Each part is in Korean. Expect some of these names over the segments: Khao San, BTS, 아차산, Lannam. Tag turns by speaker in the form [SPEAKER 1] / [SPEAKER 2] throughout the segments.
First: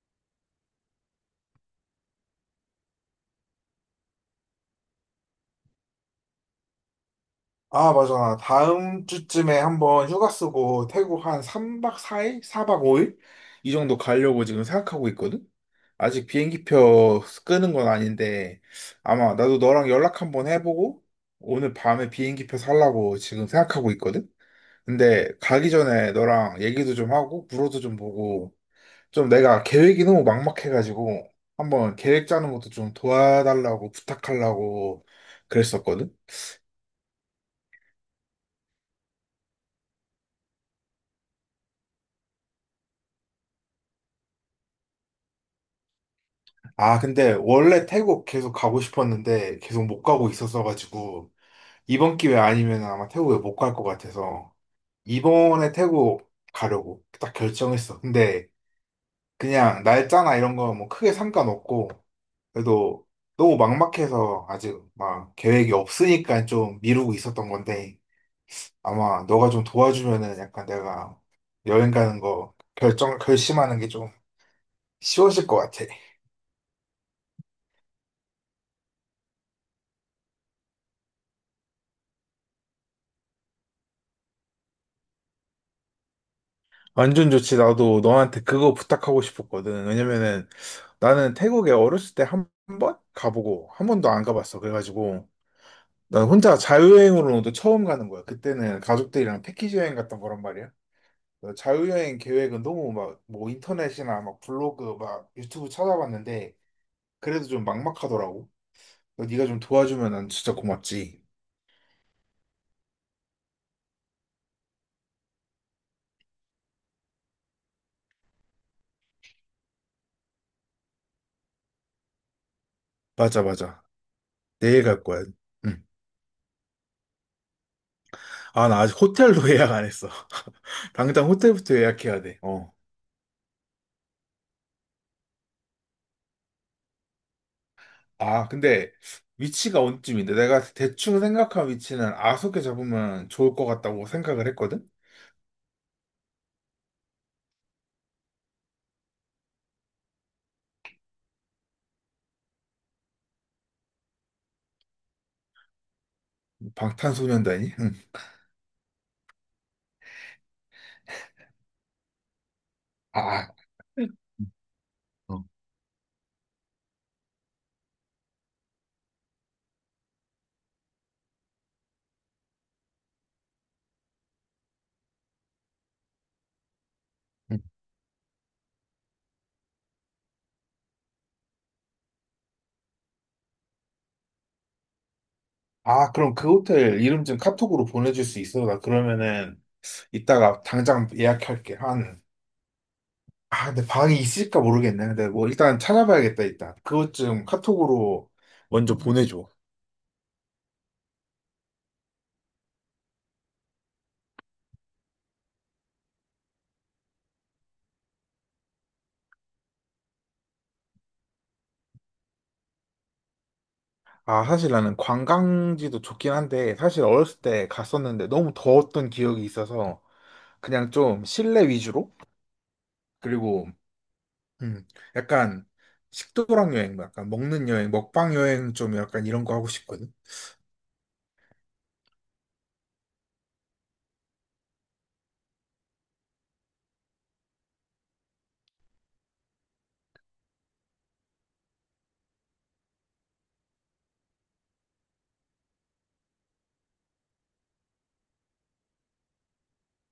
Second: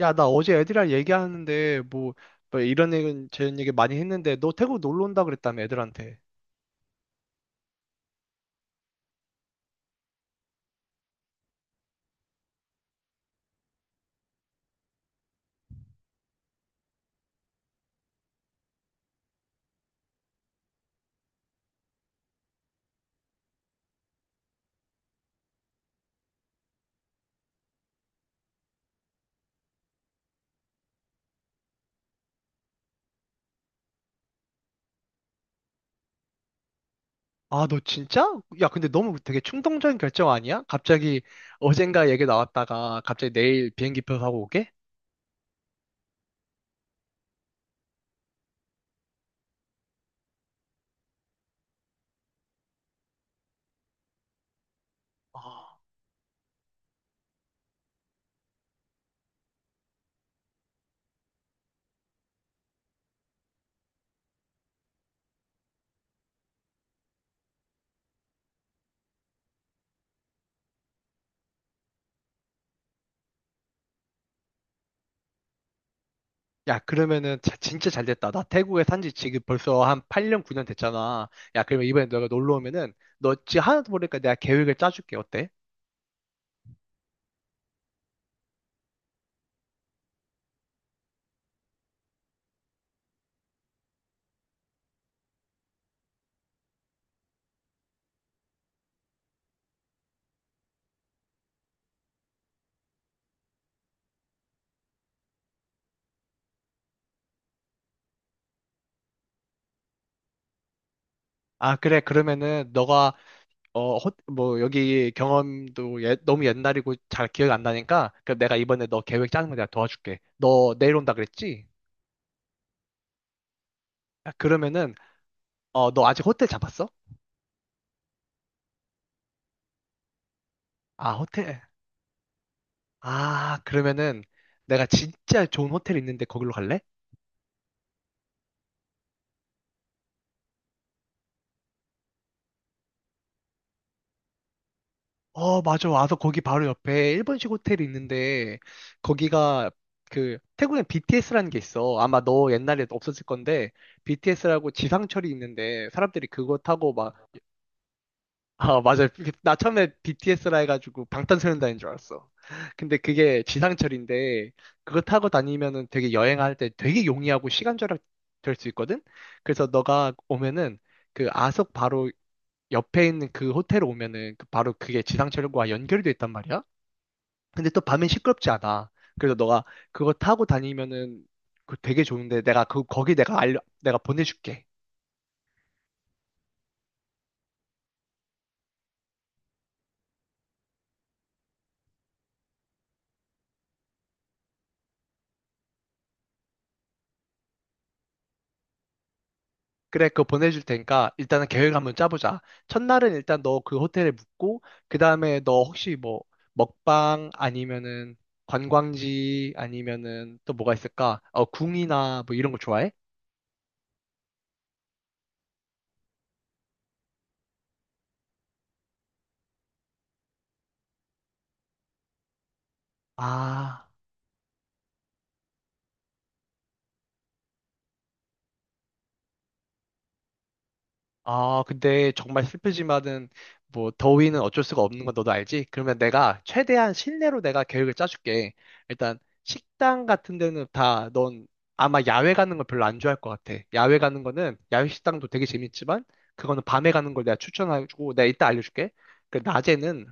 [SPEAKER 1] 야, 나 어제 애들이랑 얘기하는데, 뭐 이런 얘기, 저런 얘기 많이 했는데, 너 태국 놀러 온다 그랬다며, 애들한테.
[SPEAKER 2] 아, 맞아. 다음 주쯤에 한번 휴가 쓰고 태국 한 3박 4일? 4박 5일? 이 정도 가려고 지금 생각하고 있거든? 아직 비행기표 끄는 건 아닌데, 아마 나도 너랑 연락 한번 해보고, 오늘 밤에 비행기표 살라고 지금 생각하고 있거든? 근데 가기 전에 너랑 얘기도 좀 하고, 물어도 좀 보고, 좀 내가 계획이 너무 막막해가지고, 한번 계획 짜는 것도 좀 도와달라고 부탁하려고 그랬었거든?
[SPEAKER 1] 아, 너 진짜? 야, 근데 너무 되게 충동적인 결정 아니야? 갑자기 어젠가 얘기 나왔다가, 갑자기 내일 비행기표 사고 오게?
[SPEAKER 2] 아, 근데 원래 태국 계속 가고 싶었는데 계속 못 가고 있었어가지고 이번 기회 아니면 아마 태국에 못 갈 것 같아서 이번에
[SPEAKER 1] 아.
[SPEAKER 2] 태국 가려고 딱 결정했어. 근데 그냥 날짜나 이런 거 뭐 크게 상관없고 그래도 너무 막막해서 아직 막 계획이 없으니까 좀 미루고 있었던 건데 아마 너가 좀 도와주면은 약간 내가 여행 가는 거 결심하는 게 좀 쉬워질 것 같아.
[SPEAKER 1] 야, 그러면은 진짜 잘 됐다. 나 태국에 산지 지금 벌써 한 8년, 9년 됐잖아. 야, 그러면 이번에 너가 놀러 오면은 너 지금 하나도 모르니까 내가 계획을 짜줄게. 어때?
[SPEAKER 2] 완전 좋지. 나도 너한테 그거 부탁하고 싶었거든. 왜냐면은 나는 태국에 어렸을 때 한 번 가보고 한 번도 안 가봤어. 그래가지고 난 혼자 자유여행으로도 처음 가는 거야. 그때는 가족들이랑 패키지 여행 갔던 거란 말이야. 그래서 자유여행 계획은 너무 막 뭐 인터넷이나 막 블로그 막 유튜브 찾아봤는데 그래도 좀 막막하더라고. 그래서 네가 좀 도와주면 난 진짜 고맙지.
[SPEAKER 1] 아, 그래. 그러면은 너가 여기 경험도 너무 옛날이고 잘 기억이 안 나니까, 그럼 내가 이번에 너 계획 짜는 거 내가 도와줄게. 너 내일 온다 그랬지?
[SPEAKER 2] 맞아, 맞아.
[SPEAKER 1] 아,
[SPEAKER 2] 내일
[SPEAKER 1] 그러면은,
[SPEAKER 2] 갈 거야. 응.
[SPEAKER 1] 어, 너 아직 호텔 잡았어?
[SPEAKER 2] 아, 나 아직 호텔도 예약 안 했어.
[SPEAKER 1] 아,
[SPEAKER 2] 당장
[SPEAKER 1] 호텔.
[SPEAKER 2] 호텔부터 예약해야 돼. 어.
[SPEAKER 1] 아, 그러면은 내가 진짜 좋은 호텔 있는데 거기로 갈래?
[SPEAKER 2] 아, 근데 위치가 어디쯤인데 내가 대충 생각한 위치는 아속에 잡으면 좋을 것 같다고 생각을 했거든?
[SPEAKER 1] 어, 맞아. 와서 거기 바로 옆에 일본식 호텔이 있는데, 거기가 그, 태국엔 BTS라는 게 있어. 아마 너 옛날에 없었을 건데, BTS라고 지상철이 있는데, 사람들이 그거 타고 막
[SPEAKER 2] 방탄소년단이? 응.
[SPEAKER 1] 아, 맞아요. 그- 나 처음에 BTS라 해가지고 방탄소년단인 줄 알았어. 근데 그게
[SPEAKER 2] 아,
[SPEAKER 1] 지상철인데, 그거 타고
[SPEAKER 2] 어,
[SPEAKER 1] 다니면은 되게 여행할 때 되게 용이하고 시간 절약 될 수 있거든? 그래서 너가 오면은 그 아속 바로 옆에 있는 그 호텔 오면은 그 바로 그게 지상철과 연결이 돼 있단 말이야?
[SPEAKER 2] 응.
[SPEAKER 1] 근데 또 밤엔 시끄럽지 않아. 그래서 너가 그거 타고 다니면은 그 되게 좋은데 내가 그, 거기 내가 보내줄게.
[SPEAKER 2] 아, 그럼 그 호텔 이름 좀 카톡으로 보내줄 수 있어? 나 그러면은 이따가 당장 예약할게. 한, 아, 근데 방이 있을까 모르겠네. 근데 뭐 일단 찾아봐야겠다, 일단. 그것 좀 카톡으로 먼저 보내줘.
[SPEAKER 1] 그래, 그거 보내줄 테니까 일단은 계획 한번 짜보자. 첫날은 일단 너 그 호텔에 묵고, 그 다음에 너 혹시 뭐 먹방 아니면은 관광지 아니면은 또 뭐가 있을까? 어, 궁이나 뭐 이런 거 좋아해?
[SPEAKER 2] 아, 사실 나는 관광지도 좋긴 한데, 사실 어렸을 때 갔었는데 너무 더웠던 기억이 있어서 그냥 좀 실내 위주로 그리고
[SPEAKER 1] 아.
[SPEAKER 2] 음 약간 식도락 여행, 뭐 약간 먹는 여행, 먹방 여행 좀 약간 이런 거 하고 싶거든.
[SPEAKER 1] 아, 근데 정말 슬프지만은 뭐 더위는 어쩔 수가 없는 건 너도 알지? 그러면 내가 최대한 실내로 내가 계획을 짜줄게. 일단 식당 같은 데는 다 넌 아마 야외 가는 걸 별로 안 좋아할 것 같아. 야외 가는 거는 야외 식당도 되게 재밌지만 그거는 밤에 가는 걸 내가 추천하고 내가 이따 알려줄게. 그 낮에는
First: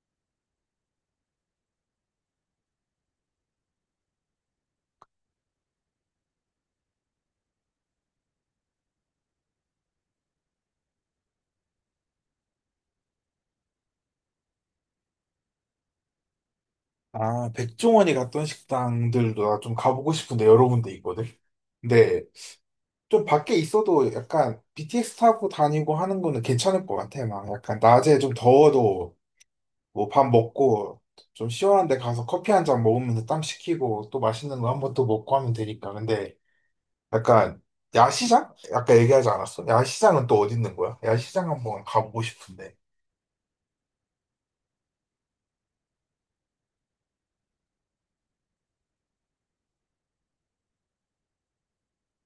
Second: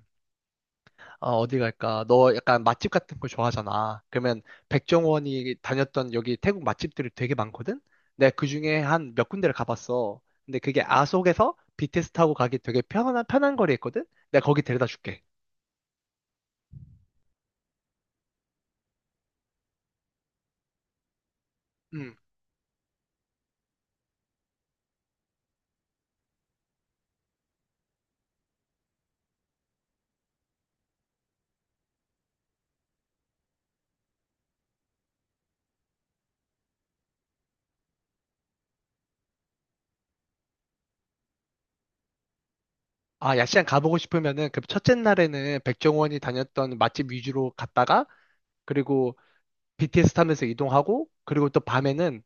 [SPEAKER 1] 아, 어디 갈까? 너 약간 맛집 같은 거 좋아하잖아. 그러면 백종원이 다녔던 여기 태국 맛집들이 되게 많거든? 내가 그중에 한 몇 군데를 가봤어. 근데 그게 아속에서 BTS 타고 가기 되게 편한 거리 있거든? 내가 거기 데려다 줄게.
[SPEAKER 2] 아, 백종원이 갔던 식당들도 나 좀 가보고 싶은데 여러 군데 있거든.
[SPEAKER 1] 음.
[SPEAKER 2] 근데 좀 밖에 있어도 약간 BTS 타고 다니고 하는 거는 괜찮을 것 같아. 막 약간 낮에 좀 더워도 뭐 밥 먹고 좀 시원한 데 가서 커피 한 잔 먹으면서 땀 식히고 또 맛있는 거 한번 또 먹고 하면 되니까. 근데 약간 야시장? 아까 얘기하지 않았어? 야시장은 또 어디 있는 거야? 야시장 한번 가보고 싶은데.
[SPEAKER 1] 아, 야시장 가보고 싶으면은 그 첫째 날에는 백종원이 다녔던 맛집 위주로 갔다가 그리고 BTS 타면서 이동하고 그리고 또 밤에는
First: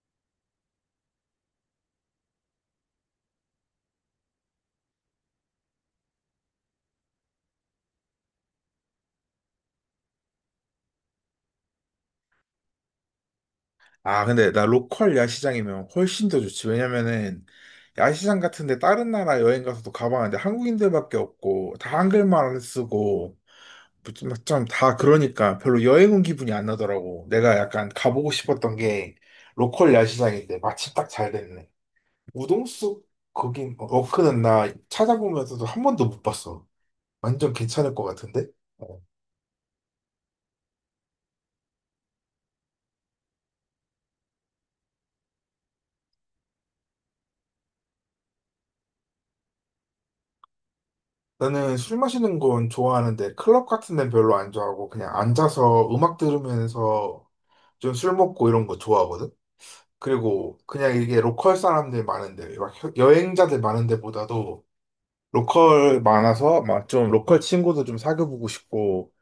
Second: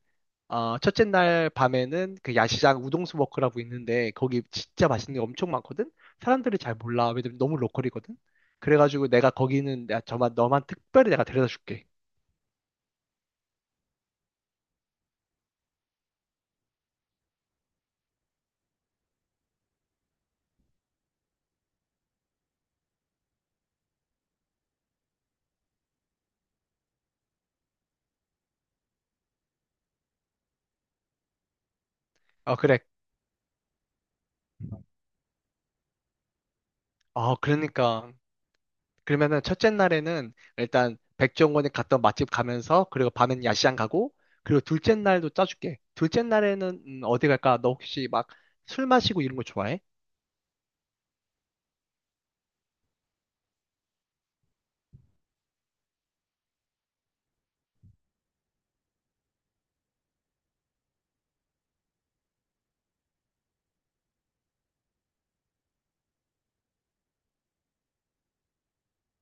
[SPEAKER 1] 어, 첫째 날 밤에는 그 야시장 우동수 워크라고 있는데 거기 진짜 맛있는 게 엄청 많거든? 사람들이 잘 몰라. 왜냐면 너무 로컬이거든? 그래가지고 내가 거기는 너만 특별히 내가 데려다 줄게.
[SPEAKER 2] 아, 근데 나 로컬 야시장이면 훨씬 더 좋지. 왜냐면은 야시장 같은데 다른 나라 여행 가서도 가봤는데 한국인들밖에 없고 다 한글만 쓰고 좀 다 그러니까 별로 여행 온 기분이 안 나더라고. 내가 약간 가보고 싶었던 게 로컬 야시장인데 마침 딱 잘 됐네.
[SPEAKER 1] 어, 그래.
[SPEAKER 2] 우동숙 거긴 어, 워크는 나 찾아보면서도 한 번도 못 봤어.
[SPEAKER 1] 어,
[SPEAKER 2] 완전 괜찮을 것
[SPEAKER 1] 그러니까.
[SPEAKER 2] 같은데? 어.
[SPEAKER 1] 그러면은 첫째 날에는 일단 백종원이 갔던 맛집 가면서 그리고 밤엔 야시장 가고 그리고 둘째 날도 짜줄게. 둘째 날에는 어디 갈까? 너 혹시 막 술 마시고 이런 거 좋아해?
[SPEAKER 2] 나는 술 마시는 건 좋아하는데 클럽 같은 데는 별로 안 좋아하고 그냥 앉아서 음악 들으면서 좀 술 먹고 이런 거 좋아하거든? 그리고 그냥 이게 로컬 사람들 많은데 막 여행자들 많은 데보다도 로컬 많아서 막 좀 로컬 친구도 좀 사귀어보고 싶고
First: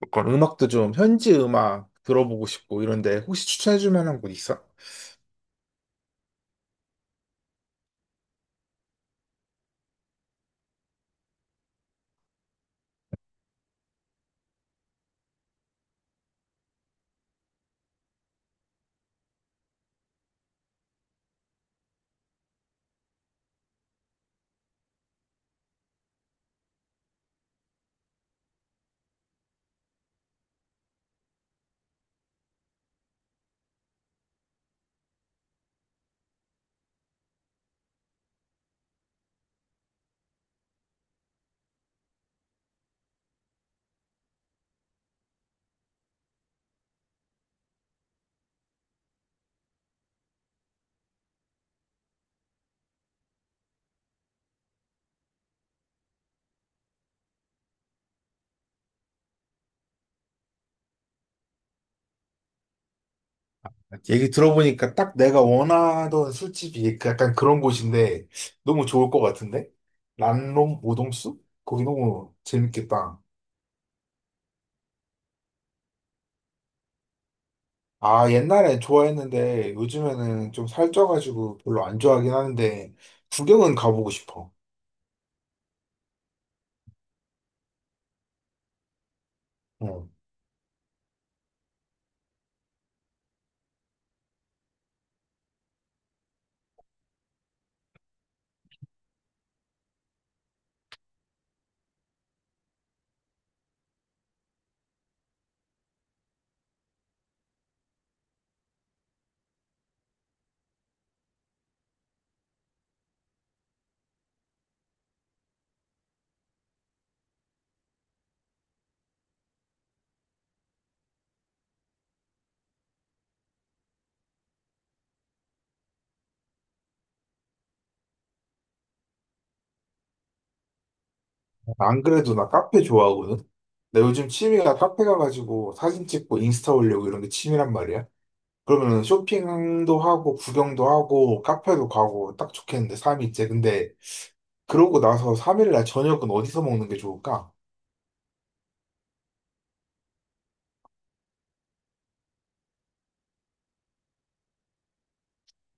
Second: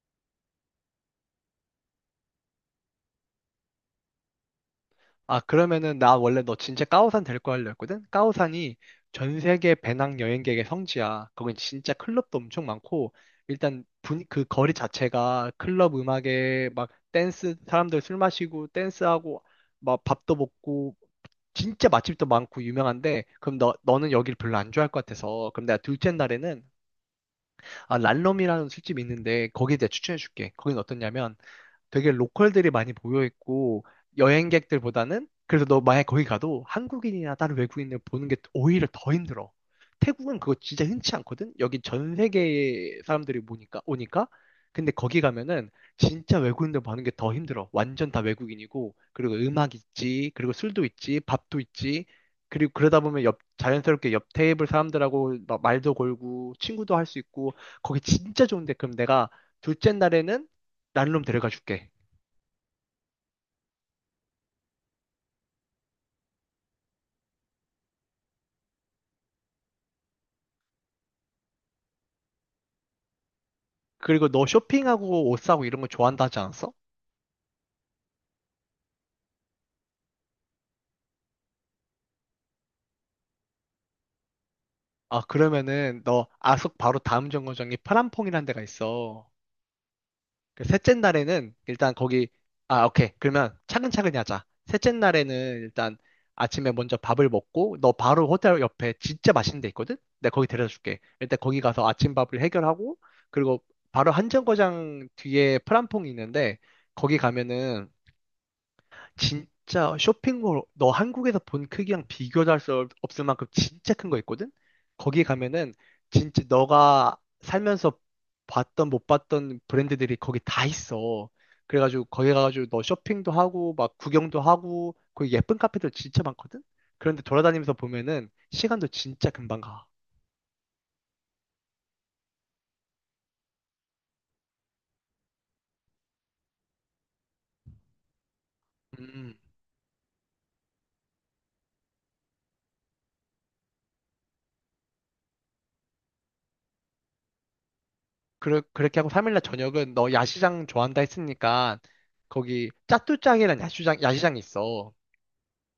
[SPEAKER 2] 로컬 음악도 좀 현지 음악 들어보고 싶고 이런데 혹시 추천해줄 만한 곳 있어?
[SPEAKER 1] 아, 그러면은 나 원래 너 진짜 까오산 데리고 하려 했거든? 까오산이 전 세계 배낭 여행객의 성지야. 거긴 진짜 클럽도 엄청 많고, 일단 그 거리 자체가 클럽 음악에 막 댄스, 사람들 술 마시고 댄스하고 막 밥도 먹고, 진짜 맛집도 많고 유명한데, 그럼 너는 여기를 별로 안 좋아할 것 같아서, 그럼 내가 둘째 날에는, 아, 란롬이라는 술집이 있는데, 거기에 대해 추천해줄게. 거긴 어떠냐면, 되게 로컬들이 많이 모여 있고 여행객들보다는 그래서 너 만약 거기 가도 한국인이나 다른 외국인을 보는 게 오히려 더 힘들어. 태국은 그거 진짜 흔치 않거든. 여기 전 세계 사람들이 보니까 오니까 근데 거기 가면은 진짜 외국인들 보는 게 더 힘들어. 완전 다 외국인이고 그리고 음악 있지, 그리고 술도 있지, 밥도 있지. 그리고 그러다 보면 옆 자연스럽게 옆 테이블 사람들하고 막 말도 걸고 친구도 할 수 있고 거기 진짜 좋은데 그럼 내가 둘째 날에는 난룸 데려가 줄게.
[SPEAKER 2] 얘기 들어보니까 딱 내가 원하던 술집이 그 약간 그런 곳인데 너무 좋을 것 같은데? 란롬 오동수? 거기 너무 재밌겠다.
[SPEAKER 1] 그리고 너 쇼핑하고 옷 사고 이런 거 좋아한다 하지 않았어?
[SPEAKER 2] 아, 옛날에 좋아했는데 요즘에는 좀 살쪄가지고 별로 안 좋아하긴 하는데 구경은 가보고 싶어.
[SPEAKER 1] 아, 그러면은 너 아속 바로 다음 정거장이 파란퐁이라는 데가 있어.
[SPEAKER 2] 어.
[SPEAKER 1] 그 셋째 날에는 일단 거기, 아, 오케이. 그러면 차근차근히 하자. 셋째 날에는 일단 아침에 먼저 밥을 먹고 너 바로 호텔 옆에 진짜 맛있는 데 있거든? 내가 거기 데려다 줄게. 일단 거기 가서 아침밥을 해결하고 그리고 바로 한 정거장 뒤에 파란퐁이 있는데 거기 가면은 진짜 쇼핑몰 너 한국에서 본 크기랑 비교도 할 수 없을 만큼 진짜 큰 거 있거든? 거기 가면은 진짜 너가 살면서 봤던 못 봤던 브랜드들이 거기 다 있어. 그래가지고 거기 가가지고 너 쇼핑도 하고 막 구경도 하고 거기 예쁜 카페들 진짜 많거든? 그런데 돌아다니면서 보면은 시간도 진짜 금방 가.
[SPEAKER 2] 안 그래도 나 카페 좋아하거든? 나 요즘 취미가 카페 가가지고 사진 찍고 인스타 올리고 이런 게 취미란 말이야. 그러면
[SPEAKER 1] 음.
[SPEAKER 2] 쇼핑도 하고 구경도 하고 카페도 가고 딱 좋겠는데 삶이 있지. 근데 그러고 나서 3일 날 저녁은 어디서 먹는 게 좋을까?
[SPEAKER 1] 그렇게 하고 3일날 저녁은 너 야시장 좋아한다 했으니까 거기 짜뚜짱이란 야시장이 있어.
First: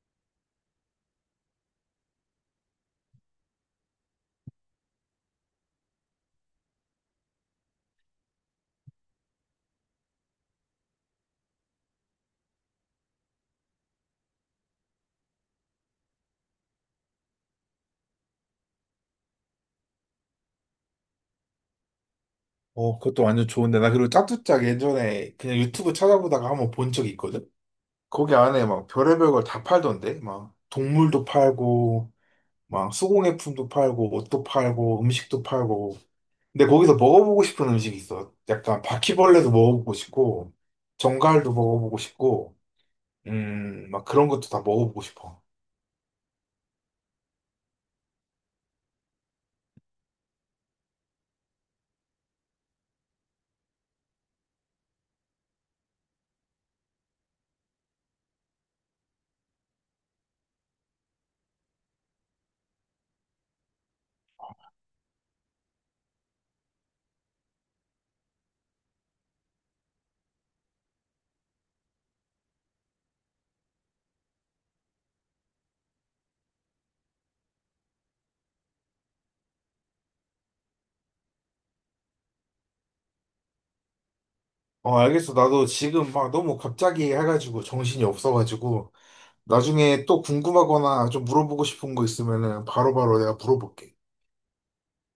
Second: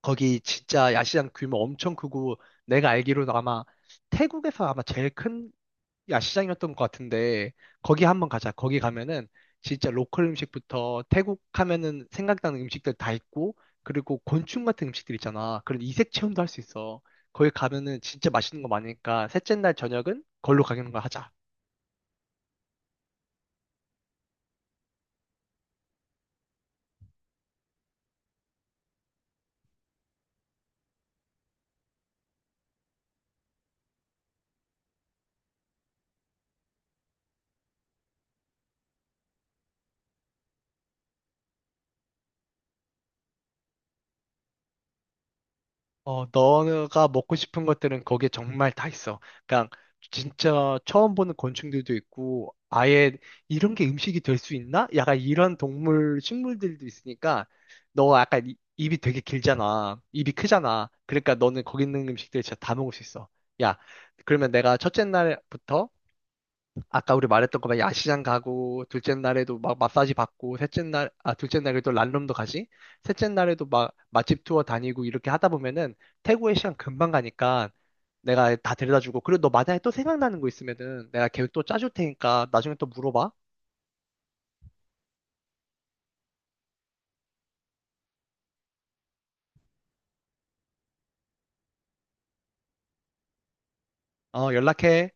[SPEAKER 1] 거기 진짜 야시장 규모 엄청 크고 내가 알기로도 아마 태국에서 아마 제일 큰 야시장이었던 것 같은데 거기 한번 가자. 거기 가면은 진짜 로컬 음식부터 태국 하면은 생각나는 음식들 다 있고 그리고 곤충 같은 음식들 있잖아. 그런 이색 체험도 할 수 있어. 거기 가면은 진짜 맛있는 거 많으니까 셋째 날 저녁은 걸로 가는 거 하자.
[SPEAKER 2] 어, 그것도 완전 좋은데. 나 그리고 짜투짝 예전에 그냥 유튜브 찾아보다가 한번 본 적이 있거든? 거기 안에 막 별의별 걸 다 팔던데? 막 동물도 팔고, 막 수공예품도 팔고, 옷도 팔고, 음식도 팔고. 근데 거기서 먹어보고 싶은 음식이 있어. 약간 바퀴벌레도 먹어보고 싶고, 정갈도 먹어보고 싶고, 막 그런 것도 다 먹어보고 싶어.
[SPEAKER 1] 어, 너가 먹고 싶은 것들은 거기에 정말 다 있어. 그냥 진짜 처음 보는 곤충들도 있고, 아예 이런 게 음식이 될 수 있나? 약간 이런 동물, 식물들도 있으니까, 너가 약간 입이 되게 길잖아. 입이 크잖아. 그러니까 너는 거기 있는 음식들 진짜 다 먹을 수 있어. 야, 그러면 내가 첫째 날부터 아까 우리 말했던 거막 야시장 가고, 둘째 날에도 막 마사지 받고, 둘째 날에도 란룸도 가지? 셋째 날에도 막 맛집 투어 다니고 이렇게 하다 보면은 태국의 시간 금방 가니까 내가 다 데려다 주고, 그리고 너 만약에 또 생각나는 거 있으면은 내가 계획 또 짜줄 테니까 나중에 또 물어봐.
[SPEAKER 2] 어, 알겠어. 나도 지금 막 너무 갑자기 해가지고 정신이 없어가지고. 나중에 또 궁금하거나 좀 물어보고 싶은 거 있으면은 바로바로 내가 물어볼게.
[SPEAKER 1] 어, 연락해.